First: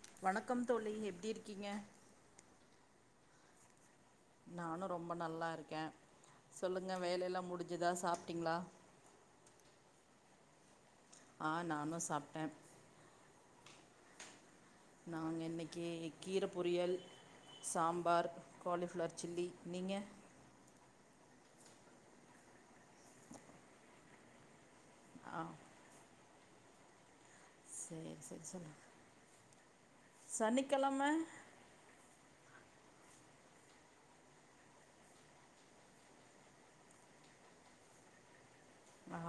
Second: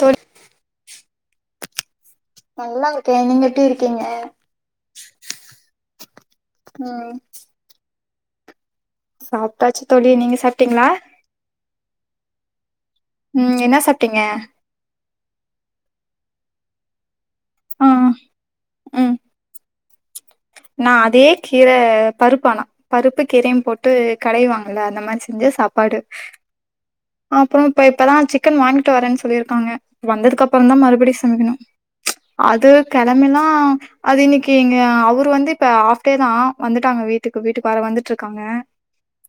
தோழி வணக்கம் தோழி டி இர்க்கீங்கே நல்லாருகே நீங்க எப்டி இ நானோ ரொம்பா நல்லாருக்கே சொல்லுங்கே ம் வேலைலா முடிஞ்சுதா சாப் டீங்ளா சாப்ட்டாச்சு தோழி நீங்க சாப்ட்டீங்ளா ஆ நானும் சாப்ட்டேன் ம் என்ன சாப்டீங்க நாங்க இன்னைக்கு கீர பொரியல் சாம்பார் காலிஃப்ளர் சில்லி நீங்க நான் அதே கீர பருப்பு ஆனா பருப்பு கீரையும் போட்டு கடைவாங்க நல்ல அத மாரி ஆ செஞ்ச சாப்பாடு அப்பறம் சேரி இப்பதான் சேரி சிக்கன் சொல்லு வாங்கிட்டு வரேன்னு சொல்லிரு தாங்க வந்ததுக்கு அப்பறம தான் சனிக்கெழம மறுபடி சமைக்கணும் ச்சூ அது கெழமெல்லாம் அது இன்னிக்கு இங்க அவுரு வந்து ந்து இப்ப ஹாஃடே தான் வந்துட்டாங்க வீட்டுக்கு வீட்டுக்காரர் வந்துட்டு இருக்காங்க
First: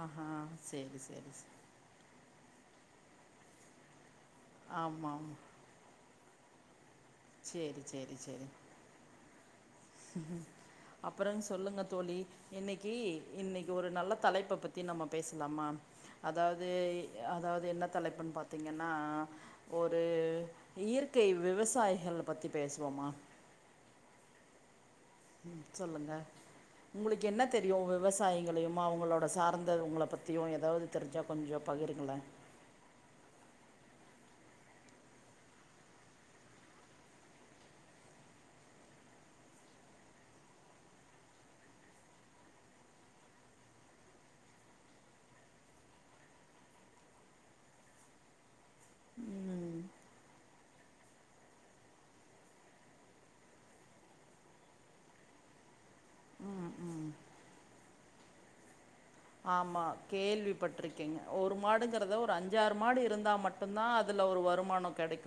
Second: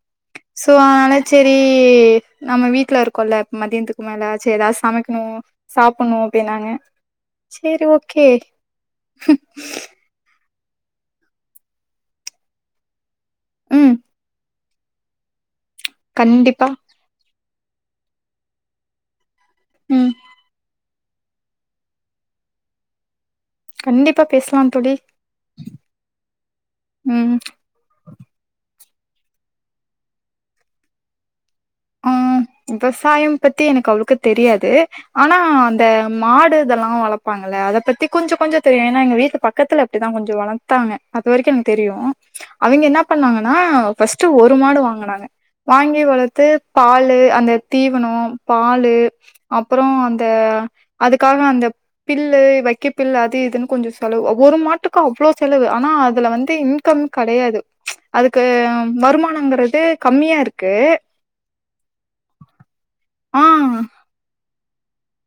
ஆஹா சோ சேரி அதனால சேரி நம்ம வீட்ல இருக்கோல்ல இப்ப மதியந்துக்கு மேலாச்சு ஏதாவது ஆமா சமைக்கணும் ஆமா சாப்பணும் பே நாங்க செரி ஓகே ஹு ம் [inaudible] ஹு ஹு அப்பற சொல்லுங்க தோழி இன்னைக்கு இன்னைக்கு ஒரு ம் நல்ல தலைப்ப பத்தி பத்தி நம்ம பேசலாமா கண்டிப்பா அதாவது அதாவது என்ன தலைப்புன்னு பாத்தீங்கன்னா ஒரு ம் இயற்கை விவசாயிகள் பத்தி பேசுவோமா கண்டிப்பா பேசலாம் தோழி ம் சொல்லுங்க உங்களுக்கு ம் என்ன தெரியும் விவசாயிங்களையும் ம் அவங்களோட சார்ந்தவங்கள பத்தியும் ஏதாவது தெரிஞ்சா கொஞ்சம் ஆ விவசாயம் பத் பத்தி எனக்கு அவ்ளோக்கு தெரியாது ஆனா அந்த மாடு இதெல்லா வளர்ப்பாங்கல்ல அத பத்தி கொஞ்ச கொஞ்ச தெரியும் ஏன்னா எங்க வீட்டு பக்கத்துல அப்டிதா கொஞ்ச வளத்தாங்க அது வரைக்கும் எனக்கு தெரியும் அவிங்க என்ன பண்ணாங்கன்னா ஃபஸ்ட்டு ஒரு மாடு வாங்கனாங்க வாங்கி வளர்த்து பாலு அந்த தீவனம் பாலு ம் அப்பறோ அந்த அதுக்காக அந்த பில்லு வைக்க பில் அது இதுன்னு கொஞ்ச செலவு ஒரு மாட்டுக்கு அவ்வுளோ செலவு ஆனா அதுல வந்து இன்கம் கிடயாது அதுக்கு ஆமா வருமானங்கிறது கம்மியா கேள்வி இருக்கு பட்ருக்கேங்க ஒரு மாடுக் கறக்ரத ஒரு அஞ் சாரு மாடு இருந்தா மட்டு தா அதுல ஒரு வரும் மானம் கெடைக்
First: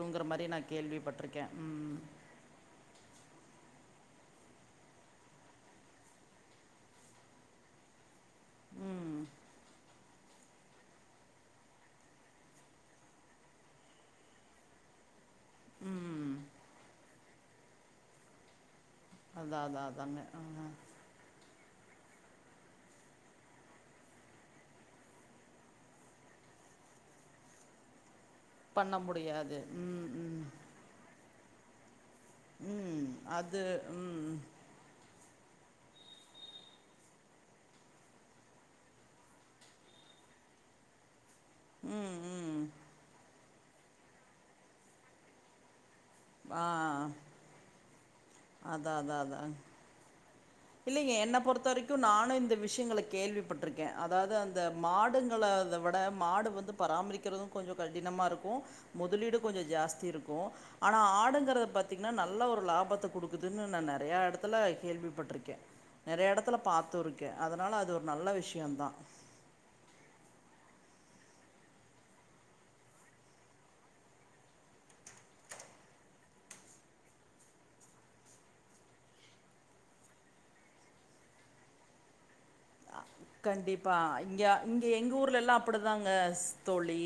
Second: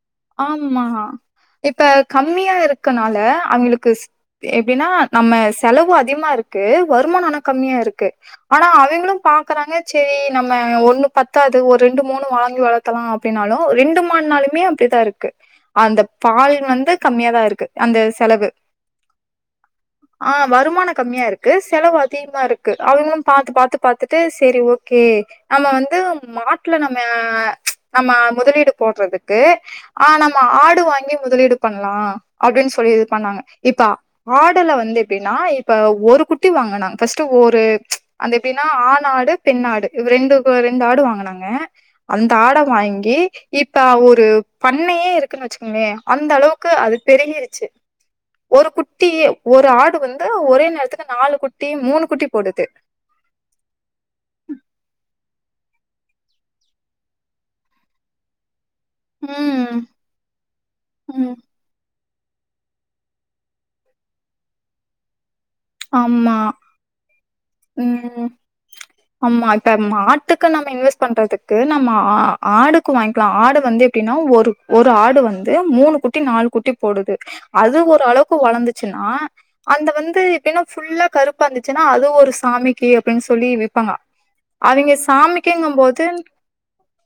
ஆம்மா இப்ப கம்மியா இருக் க்கனால அவய்ங்களுக்கு ஸ் எப்டின்னா நம்ம செலவு அதிகமா இருக்கு வருமானம் ஆன கம்மியா இருக்கு ஆனா ம் அவய்ங்களும் பாக்குறாங்க சேர் நம்ம ஒண்ணு பத்தாது ஒரு ரெண்டு மூணு வாங்கி வளர்த்தலாம் அப்டின்னாலும் ரெண்டு மாடுன்னாலுமே அப்டிதா இருக்கு அந்த ம் பால் வந்து கம்மியாதா இருக்கு அந்த செலவு அதா அதா அதாங்க ஆ வருமானம் கம்மியா இருக்கு செ செலவு அதிகமா இருக்கு அவங்கள பாத்து பாத்து பாரத்துட்டு செரி ஓகே நம்ம வந்து மாட்டுல நம்ம நம்ம முதலீடு பண்ண போட்றதுக்கு முடியாது ம் ஆ நம்ம ம் ஆடு வாங்கி முதலீடு பண்ணலா அப்டின்னு சொல்லி ம் இது பண்ணாங்க அது இப்ப ம் ஆடுல வந்து எப்டின்னா இப்ப ஒரு குட்டி வாங்கினாங்க ஃபஸ்ட்டு ஒரு அந்த எப்டின்னா ஆண் ஆடு பெண்ணாடு ரெண்டு ரெண்டு ஆடு வாங்கனாங்க க ம் அந்த ஆட ம் வாங்கி இப்ப ஒரு பண்ணையே இருக்குன்னு வச்சுக்கங்கவே அந்த ஆ அளவுக்கு அது பெருகிருச்சு ஒரு குட்டியே ஒரு ஆடு வந்து ஒரு இல்லிங்கே என்னை பொறுத்த வரைக்கும் நானும் இந்த விஷயங்கள கேள்விப்பட்டிருக்கே அதாவது அந்த மாடுங் ங்ளத விட மாடு வந்து பராமரிக்கிறதும் கொஞ்சோ கடினமா இருக்கும் முதலீடு கொஞ்சம் ம் ஜாஸ்தி இருக்கும் ஆனா ம் ஆடுங்கறத பத் நல்ல ஒரு லாபத்தை கொடுக்குதுன்னு நான் நெறையா இடத்துல கேள்விப்பட்டிருக் ஆம்மா அதனால அது ஒரு உம் நல்ல விஷயந்தா ஆம்மா இப்ப மாட்டுக்கு நாம்ம இன்வெஸ்ட் பண்றதுக்கு நம்ம ஆ ஆடுக்கு வாங்கிக்கலாம் ஆடு வந்து எப்படின்னா ஒரு ஒரு ஆடு வந்து மூணு குட்டி நாலு குட்டி போடுது அது ஓரளவுக்கு வளர்ந்துச்சுன்னா அந்த வந்து டின்னு ஃபுல்லா கருப்பா இருந்துச்சுன்னா அது ஒரு சாமிக் கண்டிப்பா இங்க இங்க அவிங்க எங்க ஊர்ல எல்லாம் சாமிக்குங்கும் போது அப்படிதாங்க தோழி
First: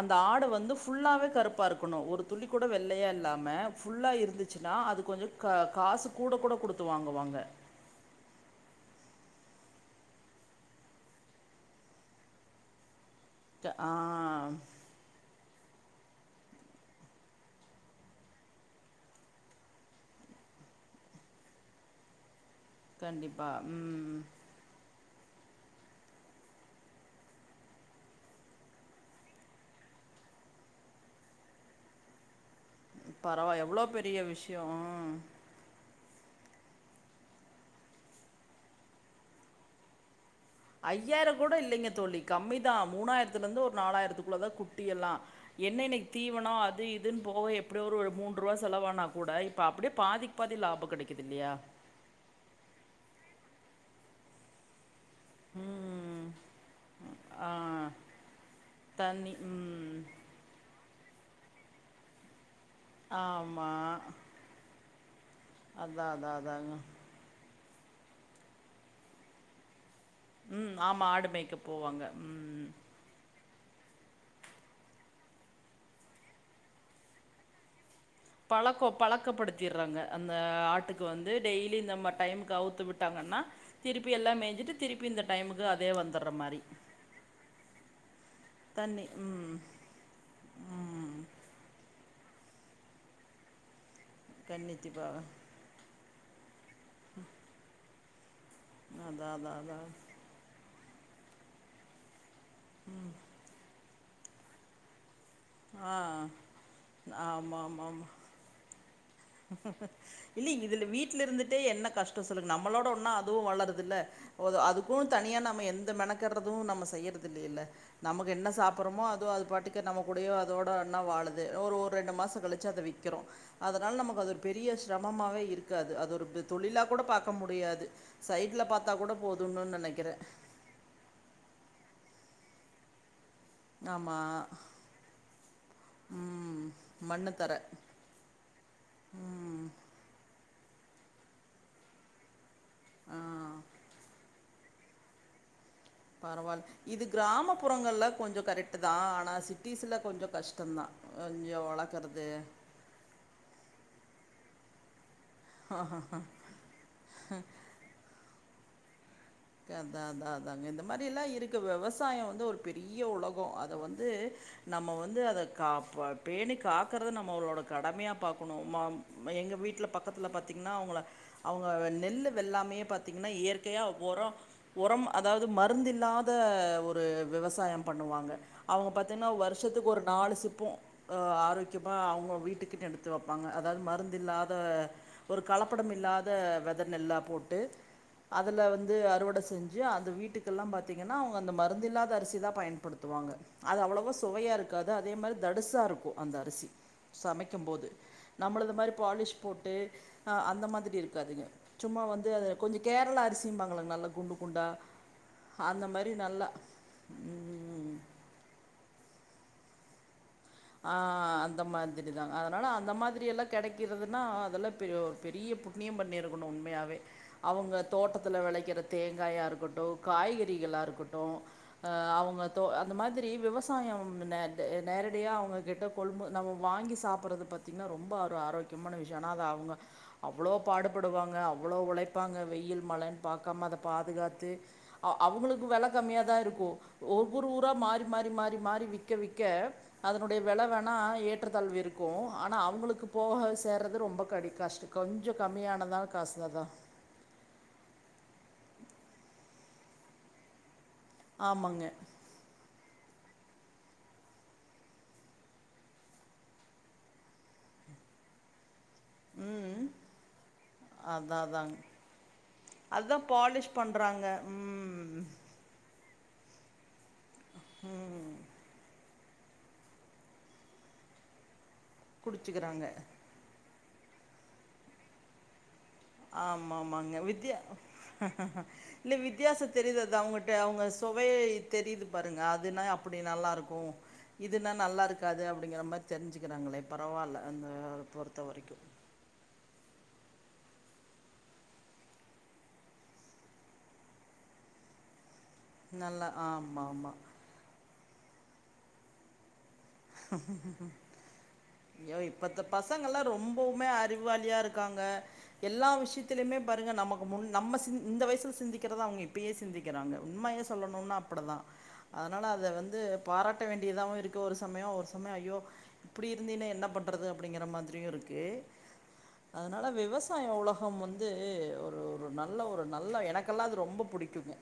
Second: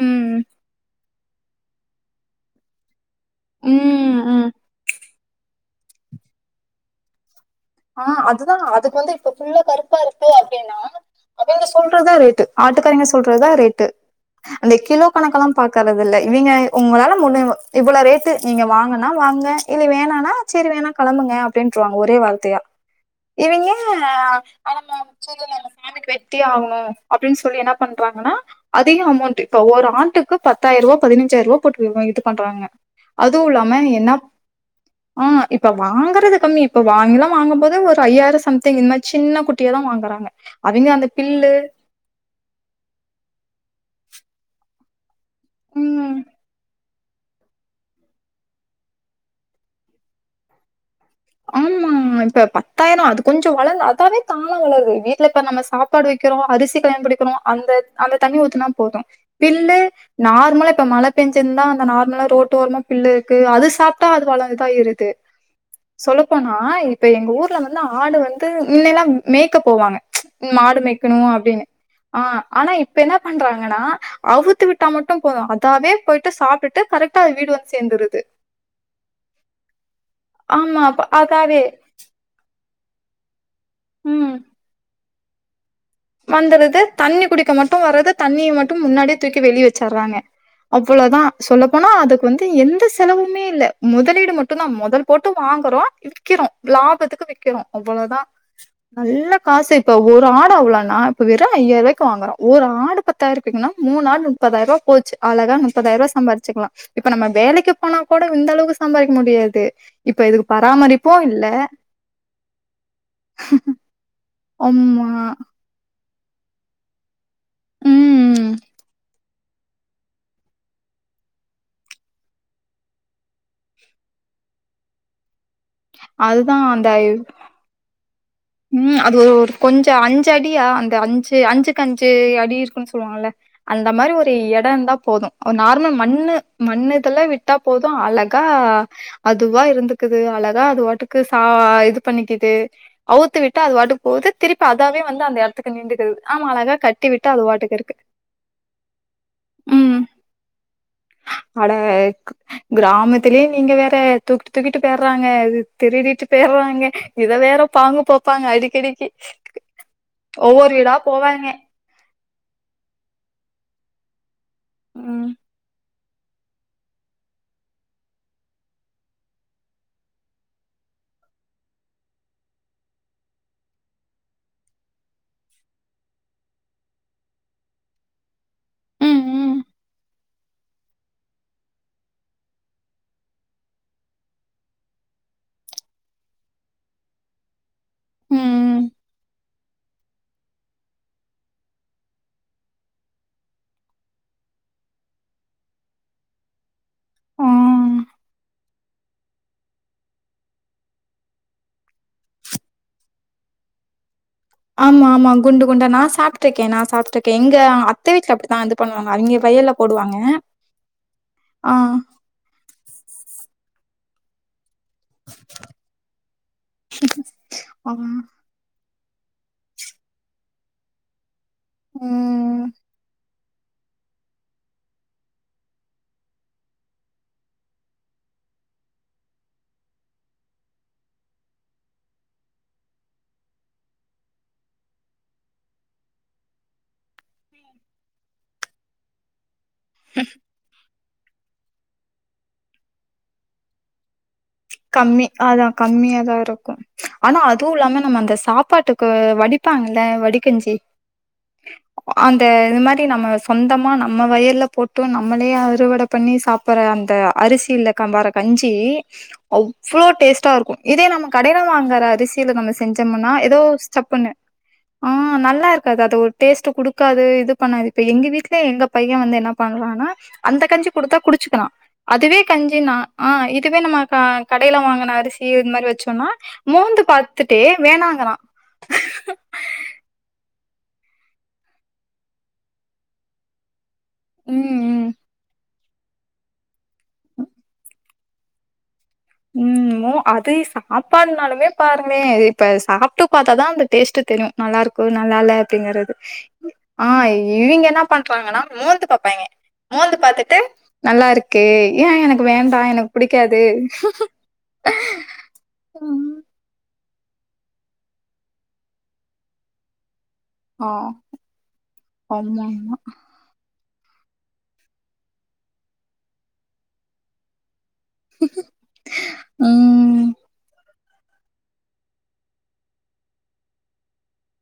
அந்த ஆடு வந்து ஃபுல்லாவே கருப்பா இருக்கணும் ஒரு துளி கூட வெள்ளையா இல் இல்லாம புல்லா ம் ம் இருந்துச்சுன்னா அது கொஞ்சோ க காசு கூட கூட குடுத்து வாங்குவாங்க ஆஹ் அதுதான் அதுக்கு வந்து இப்ப ஃபுல்லா கருப்பா இருக்கு அப்படின்னா அவய்ங்க சொல்றதுதான் ரேட்டு ஆட்டுக்காரங்க சொல்றதான் க ரேட்டு ஆ அந்த கிலோ கணக்கெல்லாம் பாக்கறது இல்ல இவய்ங்க உங்களால முடி இவளோ ரேட்டு நீங்க வாங்கனா வாங்க இல்ல வேணானா சரி வேணா கிளம்புங்க அப்டின்னு வாங்க ஒரே வார்த்தையா கண்டிப்பா. இவிங்க ஆ ம். சொல்லுங்க நாங்க சாமிக்கு வெட்டியே ஆகணும் அப்டின்னு சொல்லி என்ன பண்றாங்கன்னா அதிக அமௌண்ட் இப்ப ஒரு ஆண்டுக்கு பத்தாயிரம் ரூபா பதினஞ்சாயிரம் ரூபா போட்ட இதுக் பண்றாங்க அதுவும் பரவா இல்லாம எவ்ளோ பெரிய என்னாப் விஷயம். ம். ஆஹ இப்ப வாங்கறது கம்மி இப்ப வாங்கலாம் வாங்கும் போது ஒரு ஐயாயிரம் சம்திங் இந்த மாரி சின்ன குட்டிய தான் வாங்குறாங்க அவிங்க அந்த ஐயாயிரம் பில்லு கூட இல்லைங்க தோழி கம்மி தான் மூணாயிரத்தல இருந்து ஒர் நாலாயிரத்துக்குள்ள தான் குட்டி எல்லாம் என்ன இன்னிக்கு ம் தீவன அது இது இப்போ எப்படியோ ஒரு மூன்று ரூபா செலவானா கூட இப்ப அப்பிடியே பாதிக்கு பாதி லாபம் கடை ஆமா இப்ப பத்தாயிரம் அதுக்கு கொஞ்சம் வளரலாம் அதாவே தான வளருது இப்ப நம்ம சாப்பாடு ம் வைக்கிறோம் அரிசி பயன் படுத்துறோம் ஆ அந்த அந்த தண்ணி ஊத்துனா போதும் தண்ணி பிள்ளு ம் நார்மலா இப்ப மழை பெஞ்சுருந்தா அந்த நார்மலா தோல் ஓரமா பில்ல இருக்கு அது ஆமா சாப்புட்டா அது வளர்ந்து தான் இருக்கு அதா அதா சொல்லப்போனா அதாங்க இப்ப எங்க ஊர்ல இப்பெல்லா ஆடு வந்து முன்னல்லாம் மேய்க்க போவாங்க சச்சு ம் மாடு ஆமா ஆடு மேய்கணும் மேய்க்க அப்பிடின்னு போவாங்க ஆ ம் ஆனா இப்ப என்ன பண்றாங்க இல்லன்னா அவுத்து விட்டா மட்டும் போதும் அதாவே போயிட்டு சாப்பிட்டுட்டு கரெக்டா வீடு வந்து சேர்ந்துருது பழக்க பழக்கப்படுத்திடுறாங்க அந்த ஆமா அப்ப ஆட்டுக்கு ம் வந்து அதாவே. டெய்லி நம்ம டைம் அவுத்து விட்டாங்கன்னா திருப்பி எல்லாமேஞ்சுட்டு திருப்பி இந்த டைமுக்கு அதே வந்துர்ற மாரி வந்துறது தண்ணி குடிக்க மட்டும் வர்றது தண்ணிய மட்டும் தண்ணி முன்னாடியே தூக்கி ம் வெளிய வச்சடுறாங்க ம் அவ்ளோதான் சொல்லப்போனா அதுக்கு வந்து எந்த செலவுமே இல்ல முதலீடு மட்டும் தான் கன்னித்தி மொதல் பாவ போட்டு வாங்குறோம் க்கிறோம் லாபத்துக்கு விக்கணும் அவ்ளோதான் அதா நல்லா அதா காசு அதா இப்ப ஒரு ஆடு நான் அப்ப வெறும் ஜயாயிரம் ரூபாய்க்கு வாங்கறோம் ஒரு ஆடு பத்தாயிரத்துக்குனா மூணு ஆடு முப்பதாயிரம் ரூவாய் போச்சு அழகா ஆ முப்பதாயிரம் ரூவாய் சம்பாதிச்சுக்கலாம் இப்ப நம்ம ஆமா வேலைக்கு ஆமா போனா ஆமா கூட இந்த அளவுக்கு சம்பாதிக்க முடியாது இப்ப இதுக்கு இல்ல இதுல பராமரிப்போ வீட்ல இல்ல இருந்துட்டே என்ன கஷ்டம் சொல்லுங்க நம்மளோட ஒன்னா அதுவும் வளருதுல்ல கிறதும் நம்ம செய்யறது இல்லையில்ல நமக்கு என்ன ம் சாப்பிடறோமோ அதுவுன் அது பாட்டுக்கு கூடயோ அதோட ஒண்ணா வாழுது ஒரு ரெண்டு மாசம் கழிச்சு அத விக்கிறோம் அதனால நமக்கு அது ஒரு பெரிய இருக்காது அது ஒரு தொழிலா கூட பார்க்க முடியாது சைட்ல பாத்தா உம் கூட அது ஒரு போதும்னு கொஞ்சம் நெனைக்கிறே அஞ்சு அடியா அந்த அஞ்சு அஞ்சு கஞ்சு அடி இருக்குன்னு சொல்லுவாங்கல்ல அந்த மாதிரி ஆமா ஒரு இடம் இருந்தா போதும் நார்மல் மண்ணு ம் மண்ணு இதுல விட்டா தர போதும் அழகா அது ம் பாட்டுக்கு சா இது பண்ணிக்கிட்டு அவுத்து ஆ விட்டா அது பாட்டுக் போது திருப்பி அதாவே வந்து அந்த எட் பரவால்ல இது பாட்டுக்கு இருக்கு. கிராமப்புறங்கள்ல கொஞ்சோ கரெக்ட்டுதா ஆனா சிட்டீஸில்ல ம். கொஞ்சோ கஷ்டந்தா கொஞ்சோ அட வளர்க்கறது க் கிராமத்திலயே நீங்க வேற தூக்கிட்டு தூக்கிட்டுப்ப போடுவாங்க இது திருடிட்டு போயிர்வாய்ங்க இத வேற போப்பாங்க அடிக்கடிக்கு கே அதா அதா அதாங்க ஒவ்வொரு இந்த வீடா மாரி எல்லா போவாங்க. இருக்கு வெவசாய வந்து ஒரு பெரிய உலகோ அத வந் து நம்ம வந்து ம். அத காப்பா பேணி காக்கறுது நம்மோளோட கடமையா பார்க்குணு மா எங்க வீட்ல பக்கத்தில பாத்தீங்ன்னா அவுங்க அவுங்க நெல்லு வெல்லாமையே பாத்தீங்கனா இயற்கையா ஒரோ ஒரம் அதாவது மருந்து இல்லாத ஒரு வெவசாயம் பண்ணுவாங்க அவுங்க பாத்தீன்னா ம், வருஷத்துக்கு ஒரு நாலு சிப் ப்போ அ ஆரோக்கியமா அவுங்க வீட்டுக்குன் எடுத்து வப்பாங்க அதாது மருந்தில்லாத ஒரு கலப்படம் இல்லாத வெத நெல்லா போட்டு ம், அதுல ம். வந்து அறுவ வ செஞ்சு அத வீட்டுக்கெல்லா பாத்தீங்கனா அவுங்க அந்த மருந்தில்லாத அரிசிதா பயண்படுத்துவாங்க அத அவ்வளவா சுவையா இருக்காது அது மாரு தடுசா இருக்கோ அந்த அரிசி ஆ. சமைக்கும்போது நம்மள்டு மாரி பாலிஸ் போட்டு ஆஹ் அந்த மாதிரி இருக்காது குண்டு ஆமா ஆமா குண்டு குண்டா நான் நல்லா சாப்ட்ருக்கே நான் சாப்ட்ருக்கே எங்க ஆ ம் அத்த வீட்ல அப்டிதான் பண்ணுவாங் அவிய்ங்க வைய்யல்ல போடுவாங்க ஆஹ் அந்த ஆ, மாதிரி தா அதுனால அந் அந்த மாதிரி எல்லா கெடைக்கிறதுனா அதெல்லா பியோ பெரிய புண்ணிய பண்ணிருக்குணு உண்மையாவே அவுங்க ஆ. தோட்டத்துல வெளைக்கிறத் தேங்காயா இருக்கட்டு காய்கறிகளா இருக்கட்டு ஆஹ் அவுங்க ம். தோ அந்த மாதி வி விவசாயம் நே த நேர டியா அவுங்க கிட்ட கொள்மு நம்மு வாங்கி சாப்புறது பாத்தீங்ன்னா ரொம்ப ஆரு ஆரோக்கியமான விஷ்யோ ஆனா அத அவுங்க அவ்ளோ பாடுபடுவாங்க அவ்வுளோ உழைப்பாங்க வெயில் மழன் பாக்காம அத பாதுகாத்து அவ் அவுங்களுக்கு வெல கம்மியாதா இருக்கு ஒவ்வொரு ஊரா மாறி மாறி மாறி மாறி விக்க விக்க அதனுடைய வெல வேணா ஏற்றதாழ்வு இருக்கு ஆனா அவுங்களுக்கு போக சேர்றது ரொம்ப கடி கஷ்ட கம்மி கொஞ்சம் அதா கம்மியானதா கம்மியாதா காசு அதா இருக்கு ஆனா அது இல்லாம நம்ம அந்தஸ் சாப்பாட்டுக்கு வடிப்பாங்குல வடிக்கஞ்சி ஆமாங்க அந்த இது மார் தி நம்ம சொந்தமா நம்ம வயல்ல போட்டு நம்மளே அறுவட பண்ணி சாப்புற அந்த அரிசில கம்பாற கஞ்சி ம் அவ்ளோ டேஸ்ட்டா இருக்கு இதே நம்ம அதா கடைல அதாங்க வாங்கற அரிசில நம்ம அதுதா செஞ்சம்முனா எதோ பாலிஷ் பண்றாங்க ஸ்சப்புண்ணு ம் ஆஹ் நல்லா இருக்காது அ தோர் டேஸ்ட்ட குடு இருக்காது இது பண்ணாது இப்ப எங்க வீட்ல எங்க பை யா வந்து என்ன பண்றானா அந்த கஞ்சி குடுத்தா குடிச்சுக்குறா அதுவே கஞ்சி குடிச்சுக்கிறாங்க நா ஆஹ் இர் க்கு வேணுமாக்கா கடைல வாங்குன அரிசி இந் மார் வச் ஆமா ஆமாங்க வித்யா வேணாங்கறான். இல்ல வித்யாசோ தெரியுது அது அவுங் கிட்ட அவ்ங்க சுவையே தெரியுது பாருங்க அதுனா அப்டி நல்லா இருக்கு ம் இதுன்னா ம் நல்லாருக்காது அப்டிங்கற மா தெரிஞ்சுக்கிறாங்களே பரவால்ல அந்த பொறுத்த வரைக்கு உம் மோ அதே சாப்பாடுனாலுமே பாருங்க இப்ப சாப்ட்டு பாத்தா தா அந்த டேஸ்ட்டு தெரியு நல்லா இருக்கோ ந நல்லா இல்ல அப்டிங்கறது நல்லா ஆமா ஆ ஆமா இவிங்கெல்லா ஓங்கேங்களா மோந்து பாப்பாங்க மோந்து பாத்துட்டு நல்லா இருக்கே ஏ ஐயோ எனக்கு வேண்டா எனக் பிடிக்காது வாலியா இருக்காங்க எல்லா ம். விஷ்யத்திலைமே பாருங் எ நமக்கு முன் நம்ம சிந் இந்த வயசுல சிந்திக்கிறத அவ்ங்க இப்பயே சிந்திக்கிறாங்க உண்மைய ஆ சொல்லணும்னா அப்டி தா அதுனால அத ஆமாமா வந்து பாராட்ட வேண் இதாவு இருக்கு ஒரு ச சமயோ ஒரு சமயோ ஐயோ இப்புடி இருந்தீன்னா என்ன பண்றது அப்டிங்கற மாதிர் அப்டியு இருக்கு அதனால ம் விவசாய உலகம் வந் து ஒரு ஒரு நல்ல ஒரு நல்ல எனக்கெல்லா அது ரொம்ப புடிக்குங்க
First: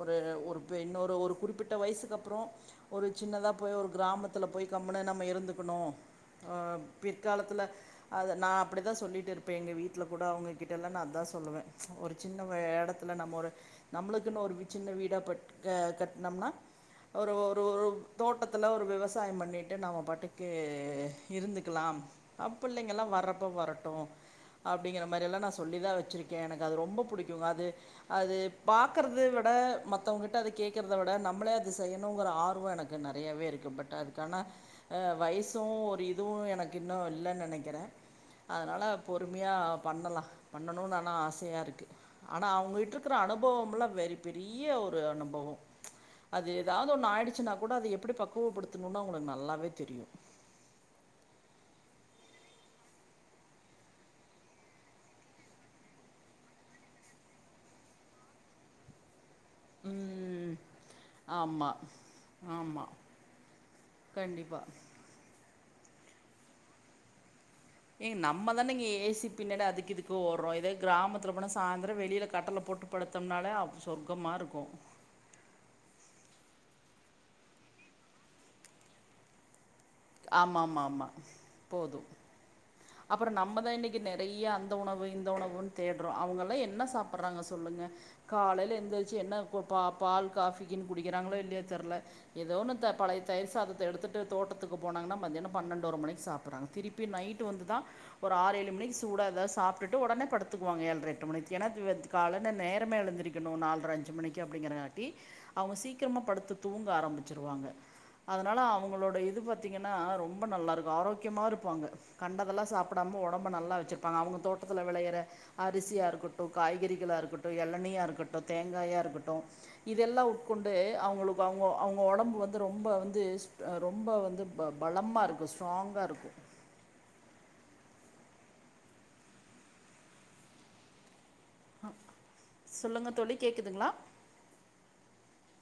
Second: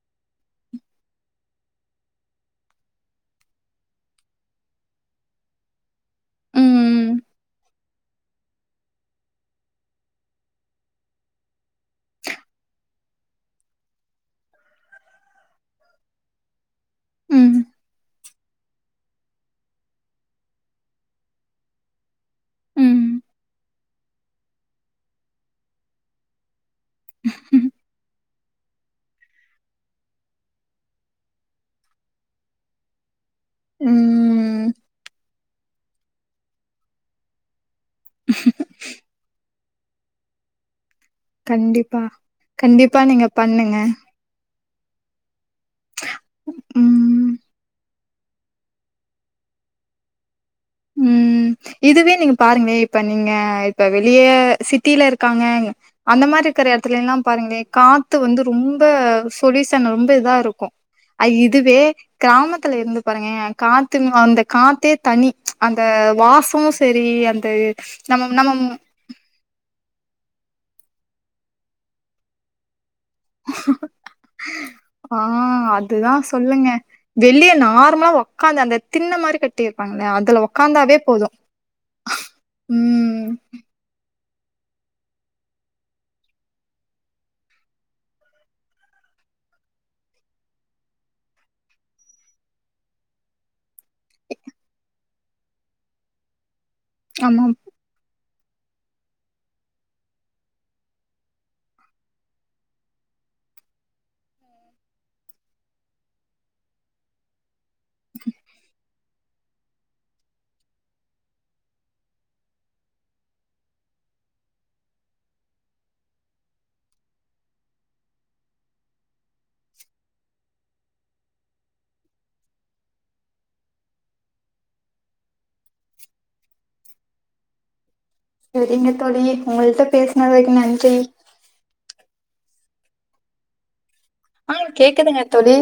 ஒரு ஒரு பென்னோரு ஒரு குறிப்பிட்ட வயசுக்கப்பறோ ஒரு சின்னதா போயி ஒரு கிராமத் த்துல போய் கம்முனு நம்ம இருந்துக்கணு ஆ ம் பிற்காலத்துல அத நா அப்படித்தா சொல்லிட்டுருப்பே எங்க வீட்ல கூட அவங்ககிட்டெல்லா நா அதா சொல்லுவே ஒரு சின்ன வ எடத் இல்ல நம்ம ஒரு நம்மளுக்குன்னு ஒரு சின்ன வீடா பட் ஆஹ் கட்னம்னா ஒரு ம் ஒரு ஒரு தோட்டத்துல ஒரு விவசா விவசாயம் பண்ணிட்டு நம்ம பாட்டுக்கு இருந்துக்கலாம் அ பிள்ளைங்கல்லா ம் வரப்போ வர ட்டு அப்டிங்கிற மாரியெல்லா நா சொல்லி தா வச்சிருக்கே எனக் அது ரொம்ப பிடிக்குங்க அது அது பாக்கறது விட மத்தவங்க கிட்ட அது கேக்கறத விட நம்மளே அது செய்யணும்ங்கற ஆர்வோ எனக்கு ந நெறையாவே இருக்கு பட் அது ம் ஏவ் வயசு ஒரு இதுவு எனக்கு இன்னு இல்லன் நெனைக்கிறே அதனால பொறுமையா பண்ணலா பண்ணனு னு ஆனா ஆசையா இருக்கு கண்டிப்பா ஆனா கண்டிப்பா அவுங்கிட்ருக்கற நீங்க பண்ணுங்க அனுபவம்ல்லா வெரி பெரி றியா ஒரு நம்போ அது ஏதாவது ஒண்ணு ம் ஆயிடுச்சுன்னா கூட அது எ எப்டி பக்குவப்படுத் துணும்னா உங்கள நல்லாவே தெரியு உம் இதுவே நீங்க பாருங்களே இப்ப நீங்க இப்ப வெளியே சிட்டில இருக்காங்க அந்த மாரி இருக்கிற எடத்துலலா பாருங்களே காத்து வந்து ரொம்ப பொலயூசன் ரொம்ப ம் இதாருக்கு அய் ஆமா இதுவே கிராமத்துல ஆமா இருந்து பாருங்க காற்று அந்த கண்டிப்பா காத்தே தனி அந்த வாசமு சரி அந் ஏங்க நம்மதானங்க ஏ சி பின்னாடி அதுக்கு இது ஓடுறோ இதே கிராமத்தில போனா சாய்ந்தரம் வெளியில கட்டல போட்டு படுத்தோம்னாலே ஆப் சொர்க்கமாருக்கு வெள்ளிய நார்மலா உக்காந்து அந்த தின்ன மாரி கட்டி ப்பாங்களா அதுல ஆமா ஆமா ஒக்காந்தாவே ஆமா போது போது உம் நிறைய அந்த உணவு இந்த உணவு தேடுற அவங்கல்லா என்ன சாப்படுறாங்க சொல்லுங்க காலையில எந்திர்ச்சி என்ன பா பால் காபி குடிக்கிறாங்களோ இல்லையோ தெர்ல ஏதோனுத்த பழைய தயிர் சாதத்தை எடுத்துட்டு தோட்ட க்கு போனங்கன்னா மத்தியானம் பன்னண்டு ஒரு மணிக்கு சாப்பறாங்க திருப்பி நைட்டு ஆமா வந்துதா ஒரு ஆறு ஏழு மணிக்கு சூடா எதாவது சாப்பிட்டு உடனே படுத்துக்குவாங்க ஏழரை எட்டு மணிக்கு ஏன்னா [unintelligible] காலன்ன நேரமே எழுந்திருக்கணு நாலரை அஞ்சு மணிக்கு அப்படிங்குறதாட்டி அவங்க சீக்கிரமாக படுத்து தூங்க ஆரம்பிச்சுருவாங்க அதனால அவங்களோட இது பாத்திங்கன்னா ரொம்ப நல்லாயிருக்கும் ஆரோக்கியமா இருப்பாங்க கண்டதெல்லா சாப்பிடாம உடம்பு நல்லா வச்சுருப்பாங்க அவங்க தோட்டத்தில வெளையிற அரிசியா இருக்கட்டு காய்கறிகளாக இருக்கட்டு எளநியா இருக்கட்டு தேங்காயா இருக்கட்டு இதெல்லா உட்கொண்டு அவங்களுக்கு அவங்க அவங்க உடம்பு வந்து ரொம்ப வந்து ஸ் ரொம்ப வந்து பலமா இருக்கு ஸ்ட்ராங்கா இருக்கு சரிங்க தோழி உங்கள்ட்ட பேசின வரைக்கு நன்றி சொல்லுங்க தோழி கேக்குதுங்களா ஆஹ் கேக்குதுங்க தோழி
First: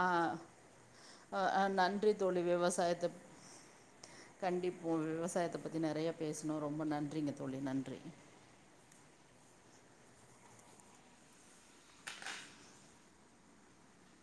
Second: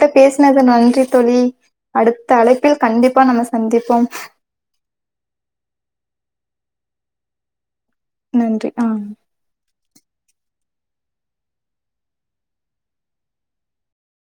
ஆ பேசினதுல நன்றி தோழி அ அ நன்றி அடுத்த தோழி அழைப்பில் கண்டிப்பா விவசாயத்த நம்ம சந்திப்போம் கண்டிப்போ விவசாயத்த பத்தி நெறைய பேசணோ ரொம்ப நன்றிங்க தோழி நன்றி நன்றி ஆஹ்